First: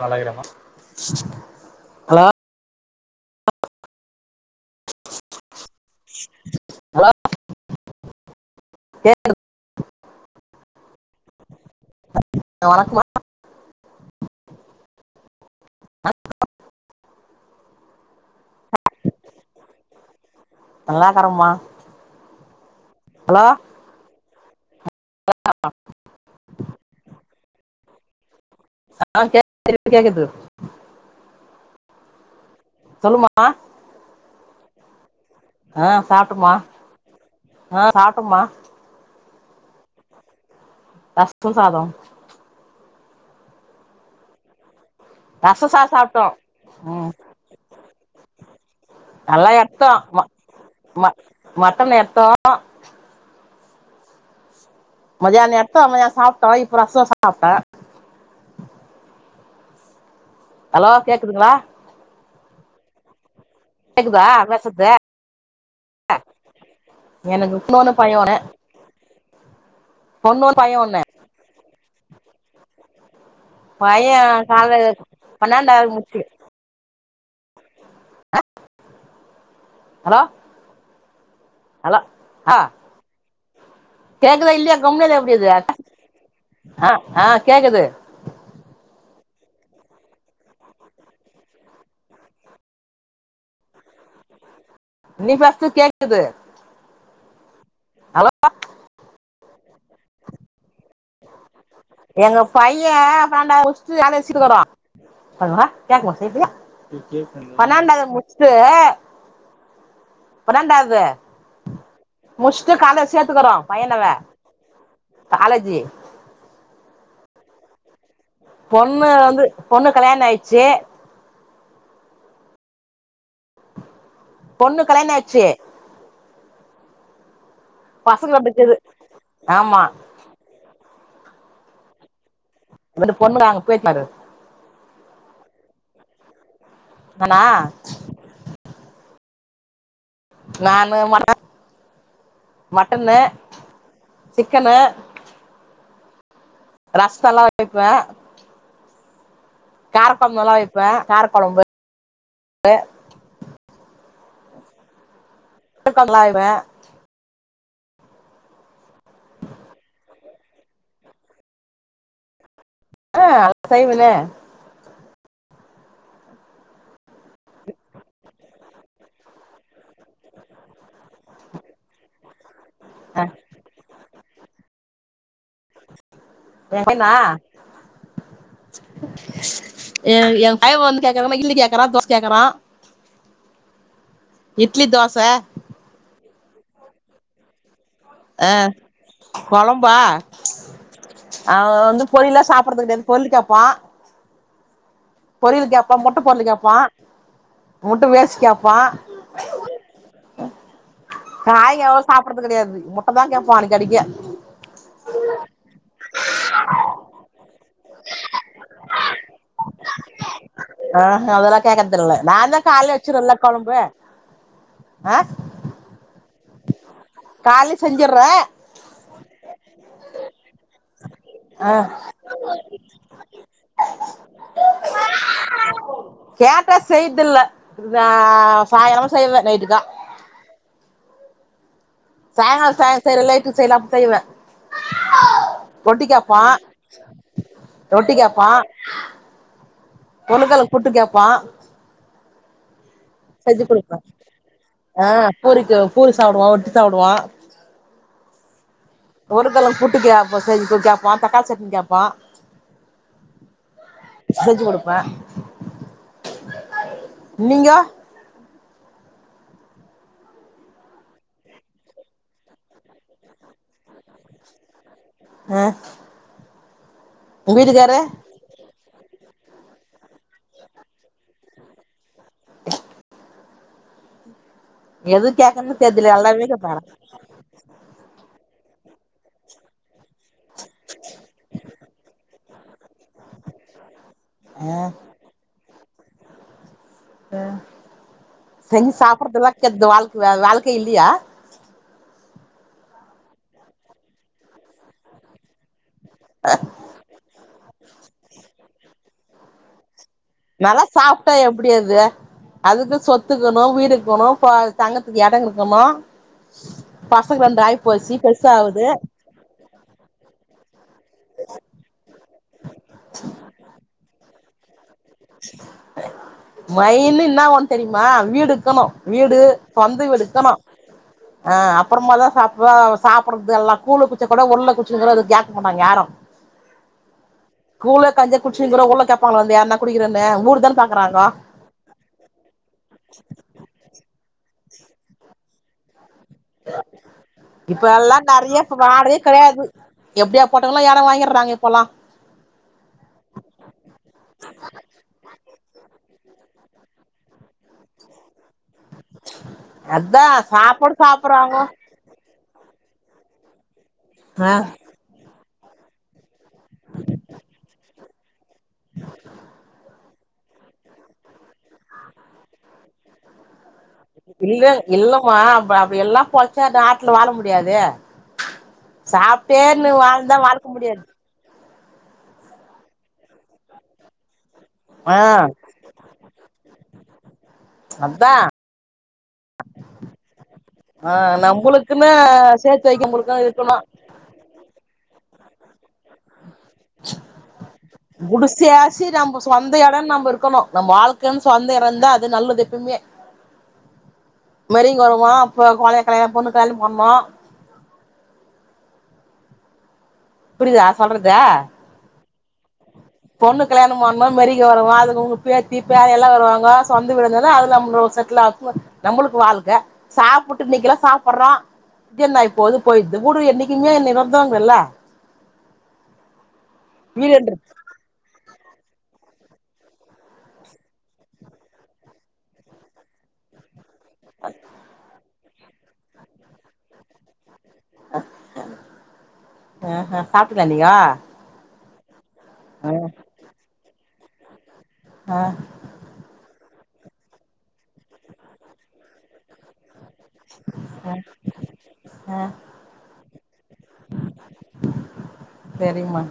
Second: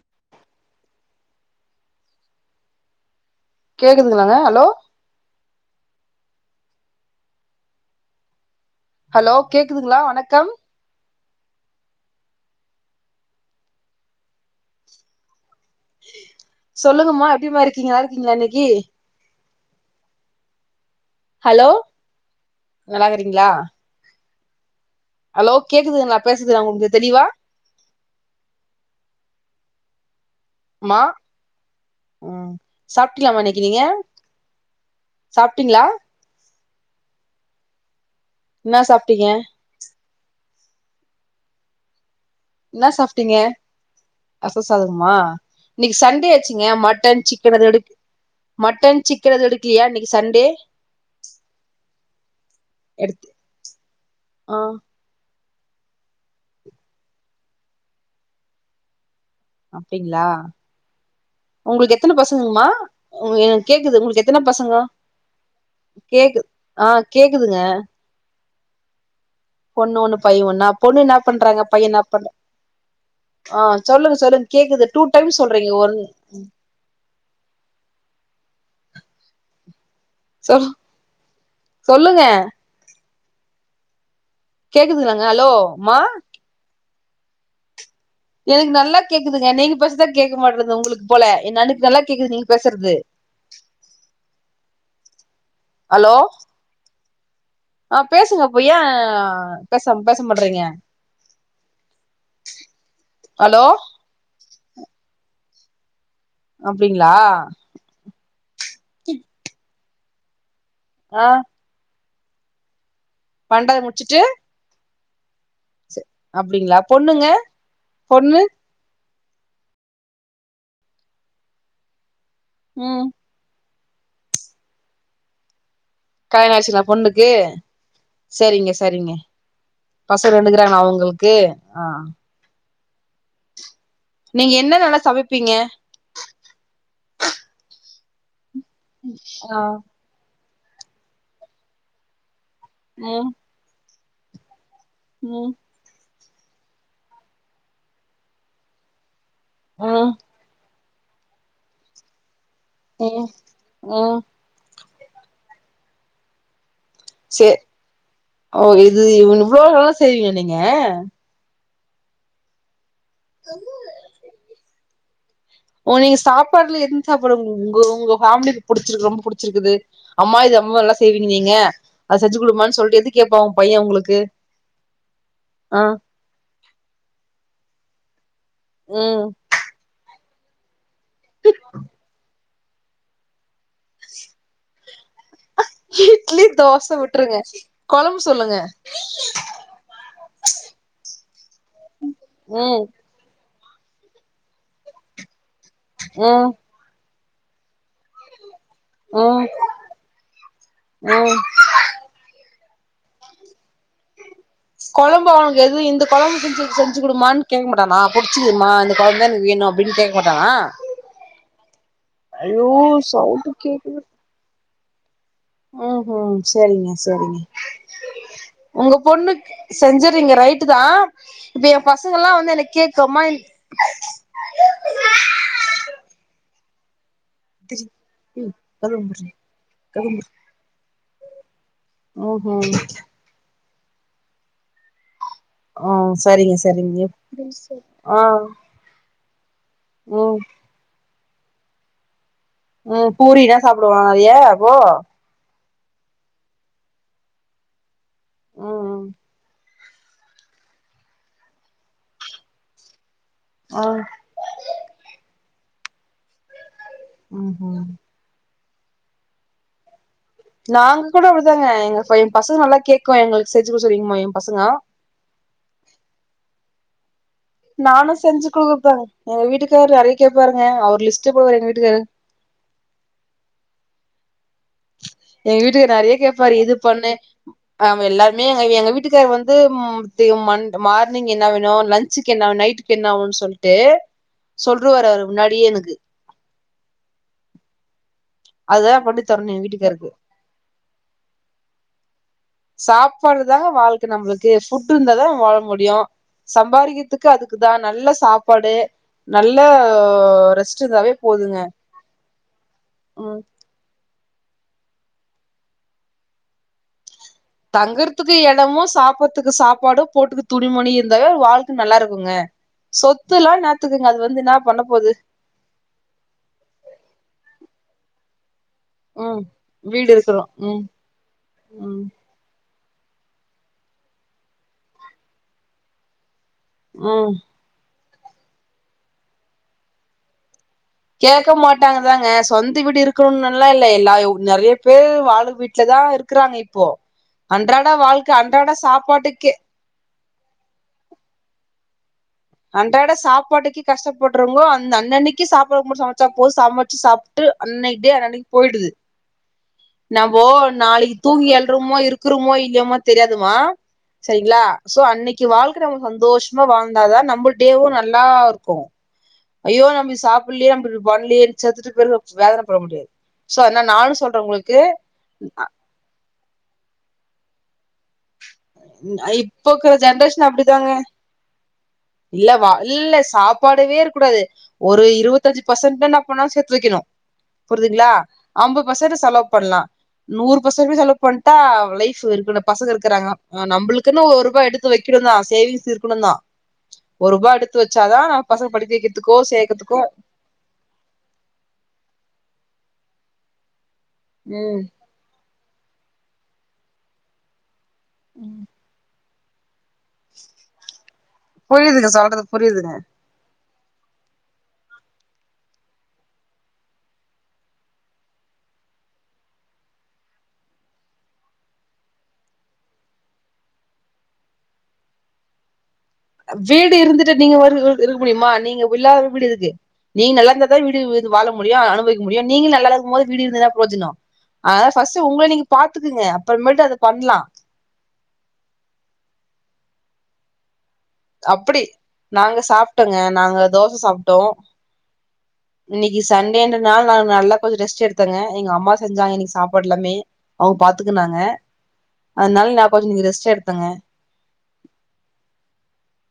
நாலாயிரமா கேக்குதுங்களாங்க hello hello hello கேக்குதுங்களா வணக்கம் வணக்கம் சொல்லுங்கம்மா எப்டிமா இருக்கீங்க நல்லா இருக்கீங்களா இன்னிக்கு நல்லா இருக்கரம்மா நல்லாக்கிறீங்களா ஹலோ கேக்குதுங்களா பேசுறது உங்களுக்கு தெளிவா ஆ கேக்குது கேக்குது அம்மா ம்ம் சொல்லுமா சாப்டிங்களாமா இன்னிக்கு நீங்க சாப்ட்டீங்களா சாபட்டமா ஆ சாப்டமா என்ன சாப்ட்டீங்க ரச சாத என்ன சாப்பிட்டீங்க ரச சாதமா ரச சாதம் இன்னிக்கு சாப்ட்டோ சண்டே ஆச்சிங்க ம் மட்டன் சிக்கன் எது எடுக் மட்டன் சிக்கன் எது நல்லா எடுக்கலயா எடுத்தோ இன்னிக்கு ம சண்டே ம மட்டன் எடுத்தோ ஆ மதியான எடுத்த மைய சாப்ட்ட இப்ப ரச சாப்ட்ட. அப்டிங்களா அலோ கேக்குதுங்களா உங்களுக்கு எத்தன பசங்கமா உங்க இது கேக்குது உங்களுக்கு கேக்குதா எத்தன பசங்க பேசறது கேக்குது ஆ கேக்குதுங்க பையோ ஓன்ன பொண்ணு ஒண்ணு பைய ஒன்னா பொண்ணு என்ன பண்றாங்க பைய என்ன பண்ற ஆ பைய சொல்லுங்க சொல்லுங் காலைல கேக்குது டூ டைம்ஸ் சொல்றீங்க பன்னெண்டாவது ஒன் முடிச்சு ஹலோ ச சொ ஹலோ சொல்லுங்க ஆ கேக்குதா இல்லயா கம்னது கேக்குதுங்களாங்க ஹலோ எப்டித மா ஆ கேக்குது எனக்கு நல்லா கேக்குதுங்க நீங்க பேசுரதா கேட்க மாட்டறது உங்ளுக்கு போல என் அனுக்கு நல்லா கேக்குது நீங்க பேசுறது நீ பேஸ்து ஹலோ கேக்குது ஆ ஹலோ பேசுங்க அப்ப எய எங்க பைய ஹலோ பண்டாவது அப்டிங்களா [unintelligible] பன்னெண்டாது முடி [unintelligible] பன்னெண்டாது ஆ முஷ்டு காலேஜ் சேத் க்கறோம பண்றத பையனவ முடிச்சுட்டு காலேஜ்ஜு அப்டிங்ளா பொண்ணுங்க பொண்ணு பொண்ணு வந்து பொண்ணு கல்யாண ஆயிச்சு ம் பொண்ணு கலயணாச்சு கல்யாண ஆயிடுச்சுங்களா பொண்ணுக்கு பசங்க சரிங்க இருக்குது சரிங்க ஆமா பசங்க நின்னுக்குறாங்களா அவுங்களுக்கு அந்த பொண்ணு அங்க போய் பாரு. நீங்க என்ன நல்லா சமப்பீங்க நானா ஆ நானு ம [inaudible] மட்டன்னு ம் சிக்கன்னு ம் ரசோல்லா இருக்கா ம் காரக்கொழம்பு நல்லா வெப்பே‌ கார கொழம்பு ம் ம் [unintelligible] சேர் ஓ இது இவ் இவ்ளோ வேல செய்வீங்க நீங்க ஆ செய்வனே ஓ நீங்க சாப்பாடுல எந்த சாப்பாடு உங் உங்க உங்க ஃபேம்லிக்கு புடிச்சிருக்கு ரொம்ப புடிச்சிருக்குது அம்மா இது ரொம்ப நல்லா செய்வீங்க நீங்க அத செஞ்சி குடுமான்னு சொல்ட்டு எது ஆ கேப்பா ஓ பைய உங்களுக்கு ம் வேறென்னா ம் எ எ பைய வந்து கேக்குறாமா இல்லி கேக்குறா தோச கேக்குறா இட்லி தோச இட்லி தோச விட்ருங்க கொழம்பு ஆ சொல்லுங்க கொழம்பா அவ வந்து பொரிய்லா சாப்புட்றது ம் கெடையாது பொரிய்லு கேப்பா பொரியல் கேப்பா முட்ட பொரிய்லு ம் கேப்பா முட்ட வேஷ் கேப்பா ம் ம் காய் அவள சாப்புட்றது கெடையாது முட்ட தா கேப்பா அடிக்கடிக்க கொழம்பு அவனுக்கு எது இந்த கொழம்பு செஞ்சு செஞ்சி குடும்மான் கேட்கமட்டானா புடிச்சிதுமா இந்த கொழம்பு தா எனக்கு வேணு அப்டின்னு கேக்க கேட்டானா ஆ ஹ அதெல்லா கேக்கற்து இல்ல நா தா கால்லே வெச்சிருவல்ல சவுண்டு கொழம்பு கேக்கு ஆ ம்ஹும் சரிங்க சரிங்க கால்லே செஞ்சுட்றே உங்க பொண்ணுக்கு செஞ்சுறீங்க ரைட் ட்டுதா இப்ப ஆ எ பசங்கலா வந்து என்ன கேக்கு அம்மா எனக் கேப்பா செயற்தில்ல முடிஞ்சா சாயாலமா செய்வே நைட்டுக்கா ஓகே மேடம் தேங்கா ம்ஹும் சாத சேர் [unintelligible] செய்லா அப்டின் செய்வே ஆ ரொட்டி கேப்பா சரிங்க சரிங்க ரொட்டி ஆ கேப்பா ம் கொண்டக்கட்ல புட்டு கேப்பா ம் பூரிதா செஞ்சு குடுப்பே சாப்டுவானா நெறையா அப்போ ஆ பூரிக்கு பூரி சாப்டுவா ரொட்டி சாப்டுவா ம் ம் ஒரு கல்ல புட்டு கேப்பா செஞ்சு கேப்பா தக்காளி சட்னி கேப்பா ஆ செஞ்சு குடுப்பே ம் நீங்க ம் நாங்க கூட அப்டிதாங்க எங்க பைய எ பசங்கலா கேக்வா எங்களுக்கு செஞ்சுக்குடுக் சொல்றீங்மா எ பசங்களா அ நானு செஞ்சு குடுப்பேங் எங்க வீட்டுக்காரு நெறைய கேப்பாருங்க அவரு லிஸ்ட்டு போடுவாரு எங்க வீட்டுக்காரு ஆஹ எங்க கேக்கறதுன்னு வீட்டுக்காரு நறைய தெர்ல எல்லாமே கேப்பாரு இது கேப்பாரா பண்ணு ஆமா எல்லாருமே எங்க எங்க வீட்டுக்காரு வந்து தே மண்ட் மார்னிங் என்னா வேணும் லஞ்சுக்கு என்னா நைட் என்னாவுன்னு சொல்ட்டு ஆ சொல்ருவாரு அவரு முன்னாடியே எனக்கு ஹ சென் அதுதா பண்ணி சாப்பட்றதுல்லா தரணு எங்க கெத்து வால் வீட்டுக்காருக்கு வாழ்க்கை இல்லியா சாப்பாடுதாங்க வாழ்க்க நம்ளுக்கு ஃபுட் இருந்தாதா நம்ம வாழ முடியும் சம்பாரிக்கிதுக்கு அதுக்குதா நல்ல சாப்பாடு நல்ல ரெஸ்ட் நல்லா இருந்தாவே சாப்ட்டா போதுங்க எப்படி அது அதுக்கு சொத்து ம் இக்கணும் வீடு இக்கணும் ஃபா தங்கத்துக்கு எடம் இருக்கணும் பசங்க வந்தா தங்குறதுக்கு எடமு சாப்புற்துக்கு சாப்பாடும் போட்டுக்க துணிமணி இருந்தாவே வாழ்க்கை நல்லா இருக்குங்க சொத்துல்லா ன்னாதுக்குங்க அது வந்து என்ன பண்ண போது மைனு என்னா ஒன்னு தெரியுமா வீடு இக்கணும் வீடு ம் சொந்த வீடு இருக்கணு இக்கணும் ம் அ ம் அப்பறமா தா சாப்பா சாப்பட்றது எல்லா கூலு குச்சா கூட உள்ள குச்சுன்னுகிறோ அது கேக்க மாட்டாங்க யாரும் ஹ கூலோ கஞ்சியோ குடிச்சின்னுகிறோ உள்ள கேப்பாங்களா வந்து யார்னா குடிக்கிறன்னு ஊடு தானே பாக் கேக்க மாட்டாங்கதாங்க சொந்த வீடு இருக்கணும்னு அப்பில்லா இல்ல எல்லா நெறைய பேர் வாடக வீட்ல தா இக்குறாங்க இப்போ இப்ப அன்றாட வாழ்க்கை அன்றாட சாப்பாட்டுக்கே எப்டியா பட்டவங்களு எடம் வாங்கிட்றாங்க இப்பல்லா அன்றாட சாப்பாட்டுக்கே கஷ்டப்பட்றவங்கோ அந்த அன்னன்னைக்கு சாப்பாடு மட்டு சமைச்சா போதும் சமைச்சி சாப் ட்டு அன்னைக்ட்டே அன்னனைக்கு போயிடுது அதா நமோ சாப்பாடு நாளைக்கு தூங்கி சாப்பறாங்க எழ்றமோ இருக்குறமோ இல்லையோமோ தெரியாதுமா ஆ சரிங்ளா சோ அன்னைக்கு வாழ்க்கை நம்ம சந்தோஷமா வாழ்ந்தாதா நம்மளு டேவும் நல்லா இருக்கும் ஐய்யோ நம்ம சாப்பிட்லயே அப்பறோ பண்லையே செத்துட்டபிறகு வேதனை பட முடியாது சோ அனால நானும் சொல்ற உங்களுக்கு இப்டில்லா பொழச்சா நாட்டுல வாழ முடியாதே இப்ப சாப்ட்டேன்னு இருக்கிற வாழ்ந்தா ஜென்ரேஷன் வாழ்க்க அப்டிதாங்க முடியாது இல்ல வா இல்ல சாப்பாடாவே இருக்க கூடாது ஒரு ஆ இருவத்தஞ்சு பர்சன்ட் என்னா பண்ணணும் சேத்து வெக்கணும் புரிதுங்ளா அதா ஐம்ப பர்சன்ட் செலவு பண்லா நூறு பர்சன்ட்டுமே ஆ செலவ் பண்ட்டா நம்மளுக்குன்னு லைப் இருக்கு சேர்த்து பசங்க வைக்க இருக்கறாங்க நம்மளுக்குன்னு அ இருக்கணு நம்ளுக் குன்னு ஒருபா எடுத்து வெக்கணும் தா சேவிங்ஸ் இருக்கணும் தா பசங்க படிக்க குடிசையாச்சு வைக்கிறதுக்கோ நம்ம சொந்த சேக்கறதுக்கோ இடம்னு நம்ப இருக்கணு நம்ம வாழ்க்கைன்னு சொந்த எடந்தா அது நல்லது எப்பைமே ம் வரிங்க வருமா இப்ப கோழக்கலையா எம் பொண்ணுக் கல்யாணம் பண்ணோ ம் புரியுதா சொல்றது புரியுதுங்க சொல்றது புரியுதுங்க பொண்ணுக்கு கல்யாணம் பண்ணோ மேரிக்க வருவோ அதுக்கு உங்க பேத்தி பேர எல்லா வருவாங்க சொந்த வீடு இருந்தாத அதுலப் [unintelligible] எல்லாக்கு நம்பளுக்கு வாழ்க்கை சாப்பிட்டு இன்னிகல்லா சாப்பட்றோ இது என்ன இப்போது போயிடுது ஊடு என்னைக்குமே நிரந்தரோமில்ல ஜீடு இருந்துட்டு நீங்க வீடுன்றது வரு சொல்ட்டு இருக்க முடியுமா நீங்க இல்லாத வீடு எதுக்கு நீங்க நல்லா இருந்தாதா வீடு வந்து வாழ முடியு அனுபவிக்க முடியு நீங்க நல்லா இல்லாத போது வீடு இருந்தா புரோஜினோ அதனால பர்ஸ்ட் உங்கள நீங்க பாத்துக்குங்க அப்புறமேட்டு அத பண்ணலா ஆ ஆ சாப்டீங்ளா நீங்கோ அப்புடி நாங்க சாப்டோங்க நாங்க தோச சாப்டோ ஆ இன்னைக்கி சண்டேன்றது நாள நா நல்லா கொஞ்சோ ரெஸ்ட் எடுத்தங்க எங்க அம்மா செஞ்சாங்க இன்னைக்கு சாப்பாடு எல்லாமே அங்க ஆ பாத்துக்குனாங்க அதனால நா கொஞ்சோ இன்னிக் ரெஸ்ட் எடுத்தங்க செரிங்மா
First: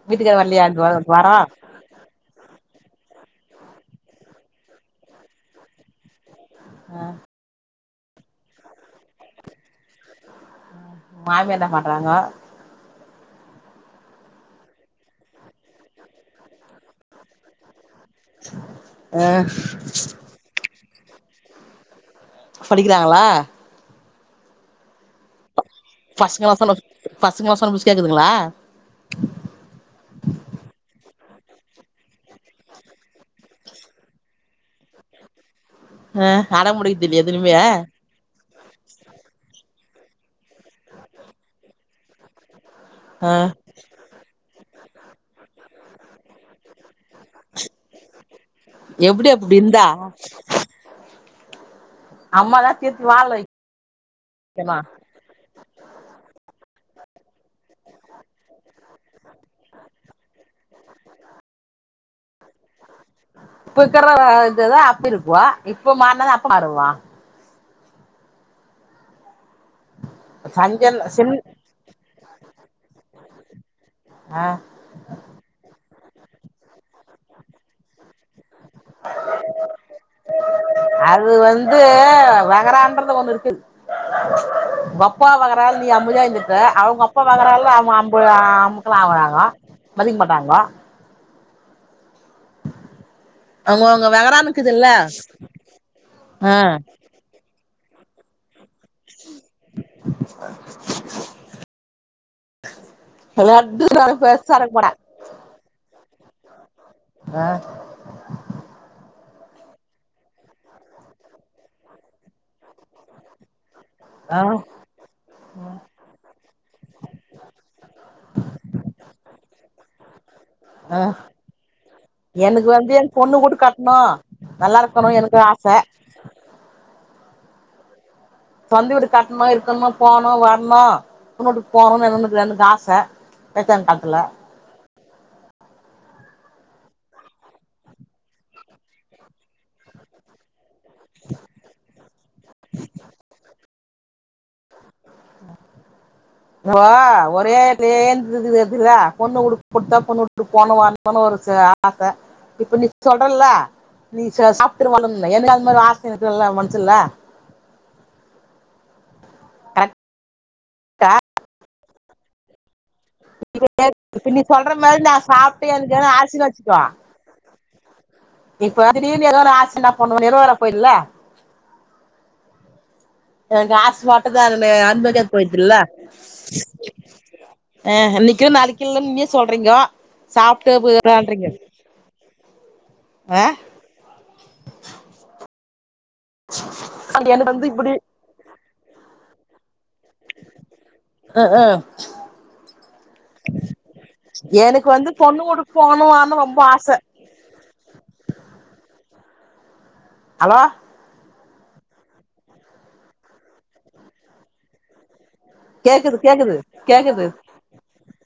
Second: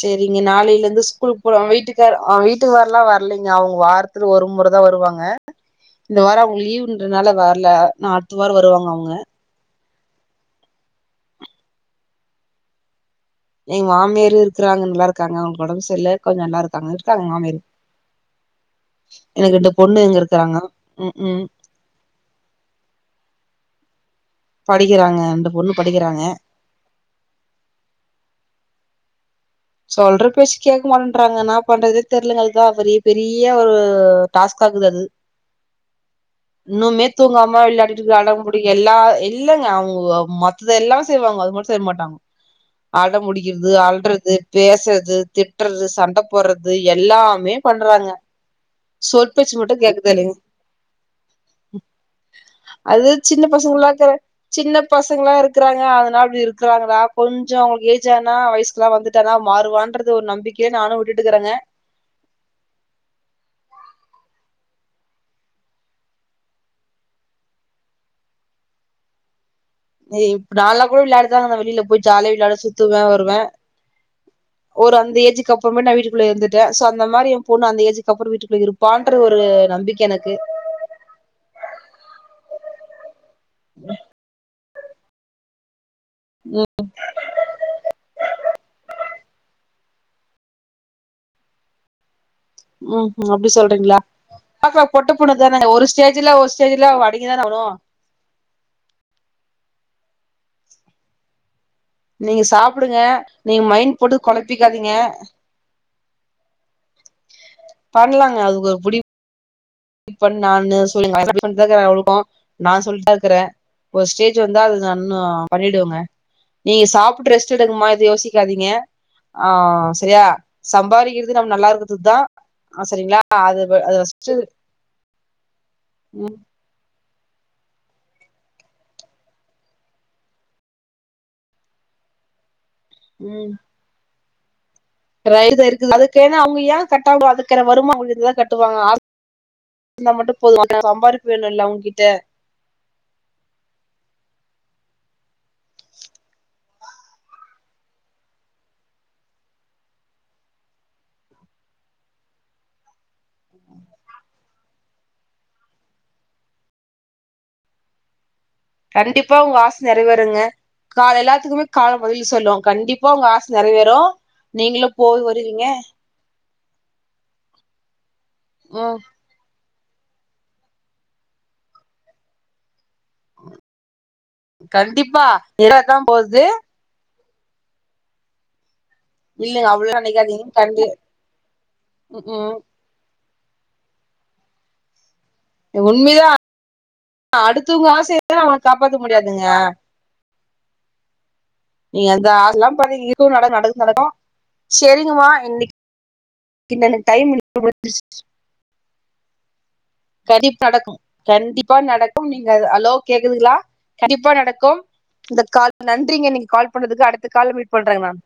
சேரிங்க நாாளையில இருந்து ஸ்கூலுக்கு போலா வீட்டுக் வீட்டுக்கார் அ வீட்டுக்கு வர்லா வர்லைங்க அவுங்க வாரத்து ஒரு மொறதா வருவாங்க இந்த வாரோ அவு ஆ லீவுன்றனால வர்ல நா அடுத்த வாரோ வருவாங்க அவுங்க மாமியார் இன்னா பண்றாங்கோ எங்க மாமியாரு இருக்குறாங்க நல்லா இருக்காங்க அவுங்க ஒடம்பு செர்ல கொஞ்சோ நல்லா இருக்காங்க இருக்காங்க எங் மாமியாரு ஆ எனக்கு இந்த பொண்ணு எங்க இருக்கறாங்க ம் ம் படிக்றாங்ளா படிக்கிறாங்க அந்த பொண்ணு படிக்கிறாங்க பசங்லா சொன்ன பசங்லா சொன்ன பேச்சு கேக்குதுங்ளா சொல்ற பேச்சு கேட்க மாட்டேன்றாங்க என்னா பண்றது தெர்லங்க அதுக்குதா பெரிய பெரிய ஒரு டாஸ்க்காகுது அது அ அடோ புடிக்கிர்தில்லையா திரும்பியே வீட்ல அடம் புடிக் எல்லா இல்லங்க அவுங்க மத்ததெல்லா செய்வாங்கோ அது மட்டு செய்ய மாட்டாங்கோ ஆ அடபுடிக்கிற்து அள்றது பேசறது திட்டறது சண்ட போட்றது எல்லாமே பண்றாங்க எப்டி சொல் பேச்சு அப்டி மட்டு இருந்தா கேக்கறதுல்லிங்க அம்மாதா திருப்பி அது வாழ சின்ன பசங்குலாக் கிறே சின்னப்ப வைக்கணு சின்ன பசங்களா இருக்கறாங்க அதனால அப்டி இருக்காங்ளா கொஞ்சோ அவுங்களுக்கு ஏஜ் ஆனா வயசுக்லா வந்துட் டனா மாறுவான்றது ஒரு நம்பிக்கை நானு உட்டுட்டுகிறேங்க இப்ப கிறவோ இதுதா அப்ப இருப்பா இப்ப மாற்னாதா அப்ப மாறுவா இப்ப நாளா சஞ்சல் கூட சின் விளையாடிதாங்க மேம் வெளில போய் ஜாலியா விளையாடுவ சுத்துவே வருவே ஆ ஒரு அந்த ஏஜிக்கு அப்புறமா நா வீட்டுகுள்ள இருந்துட்டே சோ அந்த மாரி எயா பொண்ணு அந்த ஏஜிக்கு அப்றோ வீட்டுக்குள்ள இருக் பான்ற ஒரு நம்பிக்க எனக்கு அது வந்து வகறான்றது ஒண்ணு இருக்குது உங்கொப்பா வாகறால நீ அமைதியா இருந்துருப்ப அவுங்க அப்பா வாகறால அவு அம்பு வாங்கறாங்கோ மதிக்க மாட்டாங்கோ ம் ம் அப்டி சொல்றீங்ளா அவங்கவுங்க வகறான் பாக்கலா இருக்குதுல்ல பொட்ட பொண்ணு தானேங்க ஒரு ஸ்டேஜ் இல்ல ஒரு ஆ ஸ்டேஜில அடங்கிதானே ஆவணு நீங்க சாப்புடுங்க நீங்க லட்டு மைண்ட் போட்டு பெருசா இருக்க போறே கொழப்பிக்காதீங்க ஆ பண்ணலாங்க அதுக்கு ஒரு முடிவு இப்ப நானு சொல்லின் தா கிறே அவ்ளுக்கு நா சொல்லின்தா இருக்கிறே ஒரு ஸ்டேஜ் ஆ வந்தா அது நன்னு பண்ணிடுவங்க நீங்க சாப்புட்டு‌ ரெஸ்ட் எடுங்கமா எது யோசிக்காதீங்க ஆ செரியா ஆ சம்பாதிக்கிறது நம்ம நல்லா இருக்கறதுக்கு தா எனக்கு வந்து என் செரிங்களா பொண்ணு வீடு அது இப் கட்டணு அது நல்லா இருக்கணோ எனக்கோ ஆச ம் சொந்த வீடு கட்ணோ இருக்கணுமா போணோ வர்ணோ பொண்ணு வூட்டுக்கு போணோனு வேனோனு எனக்கு ஆச உம் பேஷன் கால்த்துல ர இருக்கோ இருக்குது அதுக்கென்ன அவுங்க ஏ கட்டாம ஒதுக்கற வருமானோ உள்ளவங்கதா கட்டுவாங்க நானா மட்டு போதும் ஆனா சம்பாரிப்பு வேணோல்ல அவுங்கிட்ட [unintelligible] ஓ ஒரே எடத்துல ஏந்ததுதுல பொண்ணு குடு குத்தா பொண்ணு போன வாரோதான ஒரு சி ஆக்க இப்ப நீ சொல்றல நீ ச சாப்பிட்டுரு வாழுனோனு எனக்கு அது மாதிரி ஆசை இருக்குல மனசுல்ல கண்டிப்பா உங்க ஆச கரெக்டா நிறைவேருங்க கால எல்லாத்துக்குமே காலோ பதில் சொல்லோ கண்டிப் [unintelligible] இப்ப நீ சொல்ற மாதிரி நா போய் வருவீங்க சாப்ட்டு எனக்கு எதா ஆச்சுனு வெச்சுக் சிகோ இப்ப ம் திடீர்னு எதா ஒன்னு ஆச்சுனா என்ன பண்ணுவ நிறைவேறாத போயிடுல ஏ காஸ் வாட்டத கண்டிப்பா அனுபவிக்காது போய்டுதுல நிறைவேறதான் போகுது ஆ இன்னிக்கோ நாளைக்கோ இல்ல நீயே இல்லங்க சொல்றீங்கோ அவ்வளவு நினைக்காதீங்க சாப்ட்டு கண்டி போய்றான்றீங்க ம் ஆ உண்மைதா எனக்கு வந்து அடுத்தவுங்க இப்டி ஆசையலா நாம காப்பாத்த முடியாதுங்க ம் ஹு நீங்க அந்த ஆசலா பட்றீங்க இர்க்கறது நட நடக்கு நடக்கோ செரிங்கமா இன்னிக்கு ஆமா ரொம்ப ஆச [unintelligible] கதி ஹலோ கடக்கோ கண்டிப்பா நடக்கும் நீங்க அலோ கேக்குதுங்களா கண்டிப்பா நடக்கும் இந்த கால் கேக்குது நன்றிங்க நீங்க கேக்குது கால் பண்ணதுக்கு கேக்குது அடுத்த கால்ல மீட் பண்றேங்க நான்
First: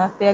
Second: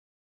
ஆ செரிங்க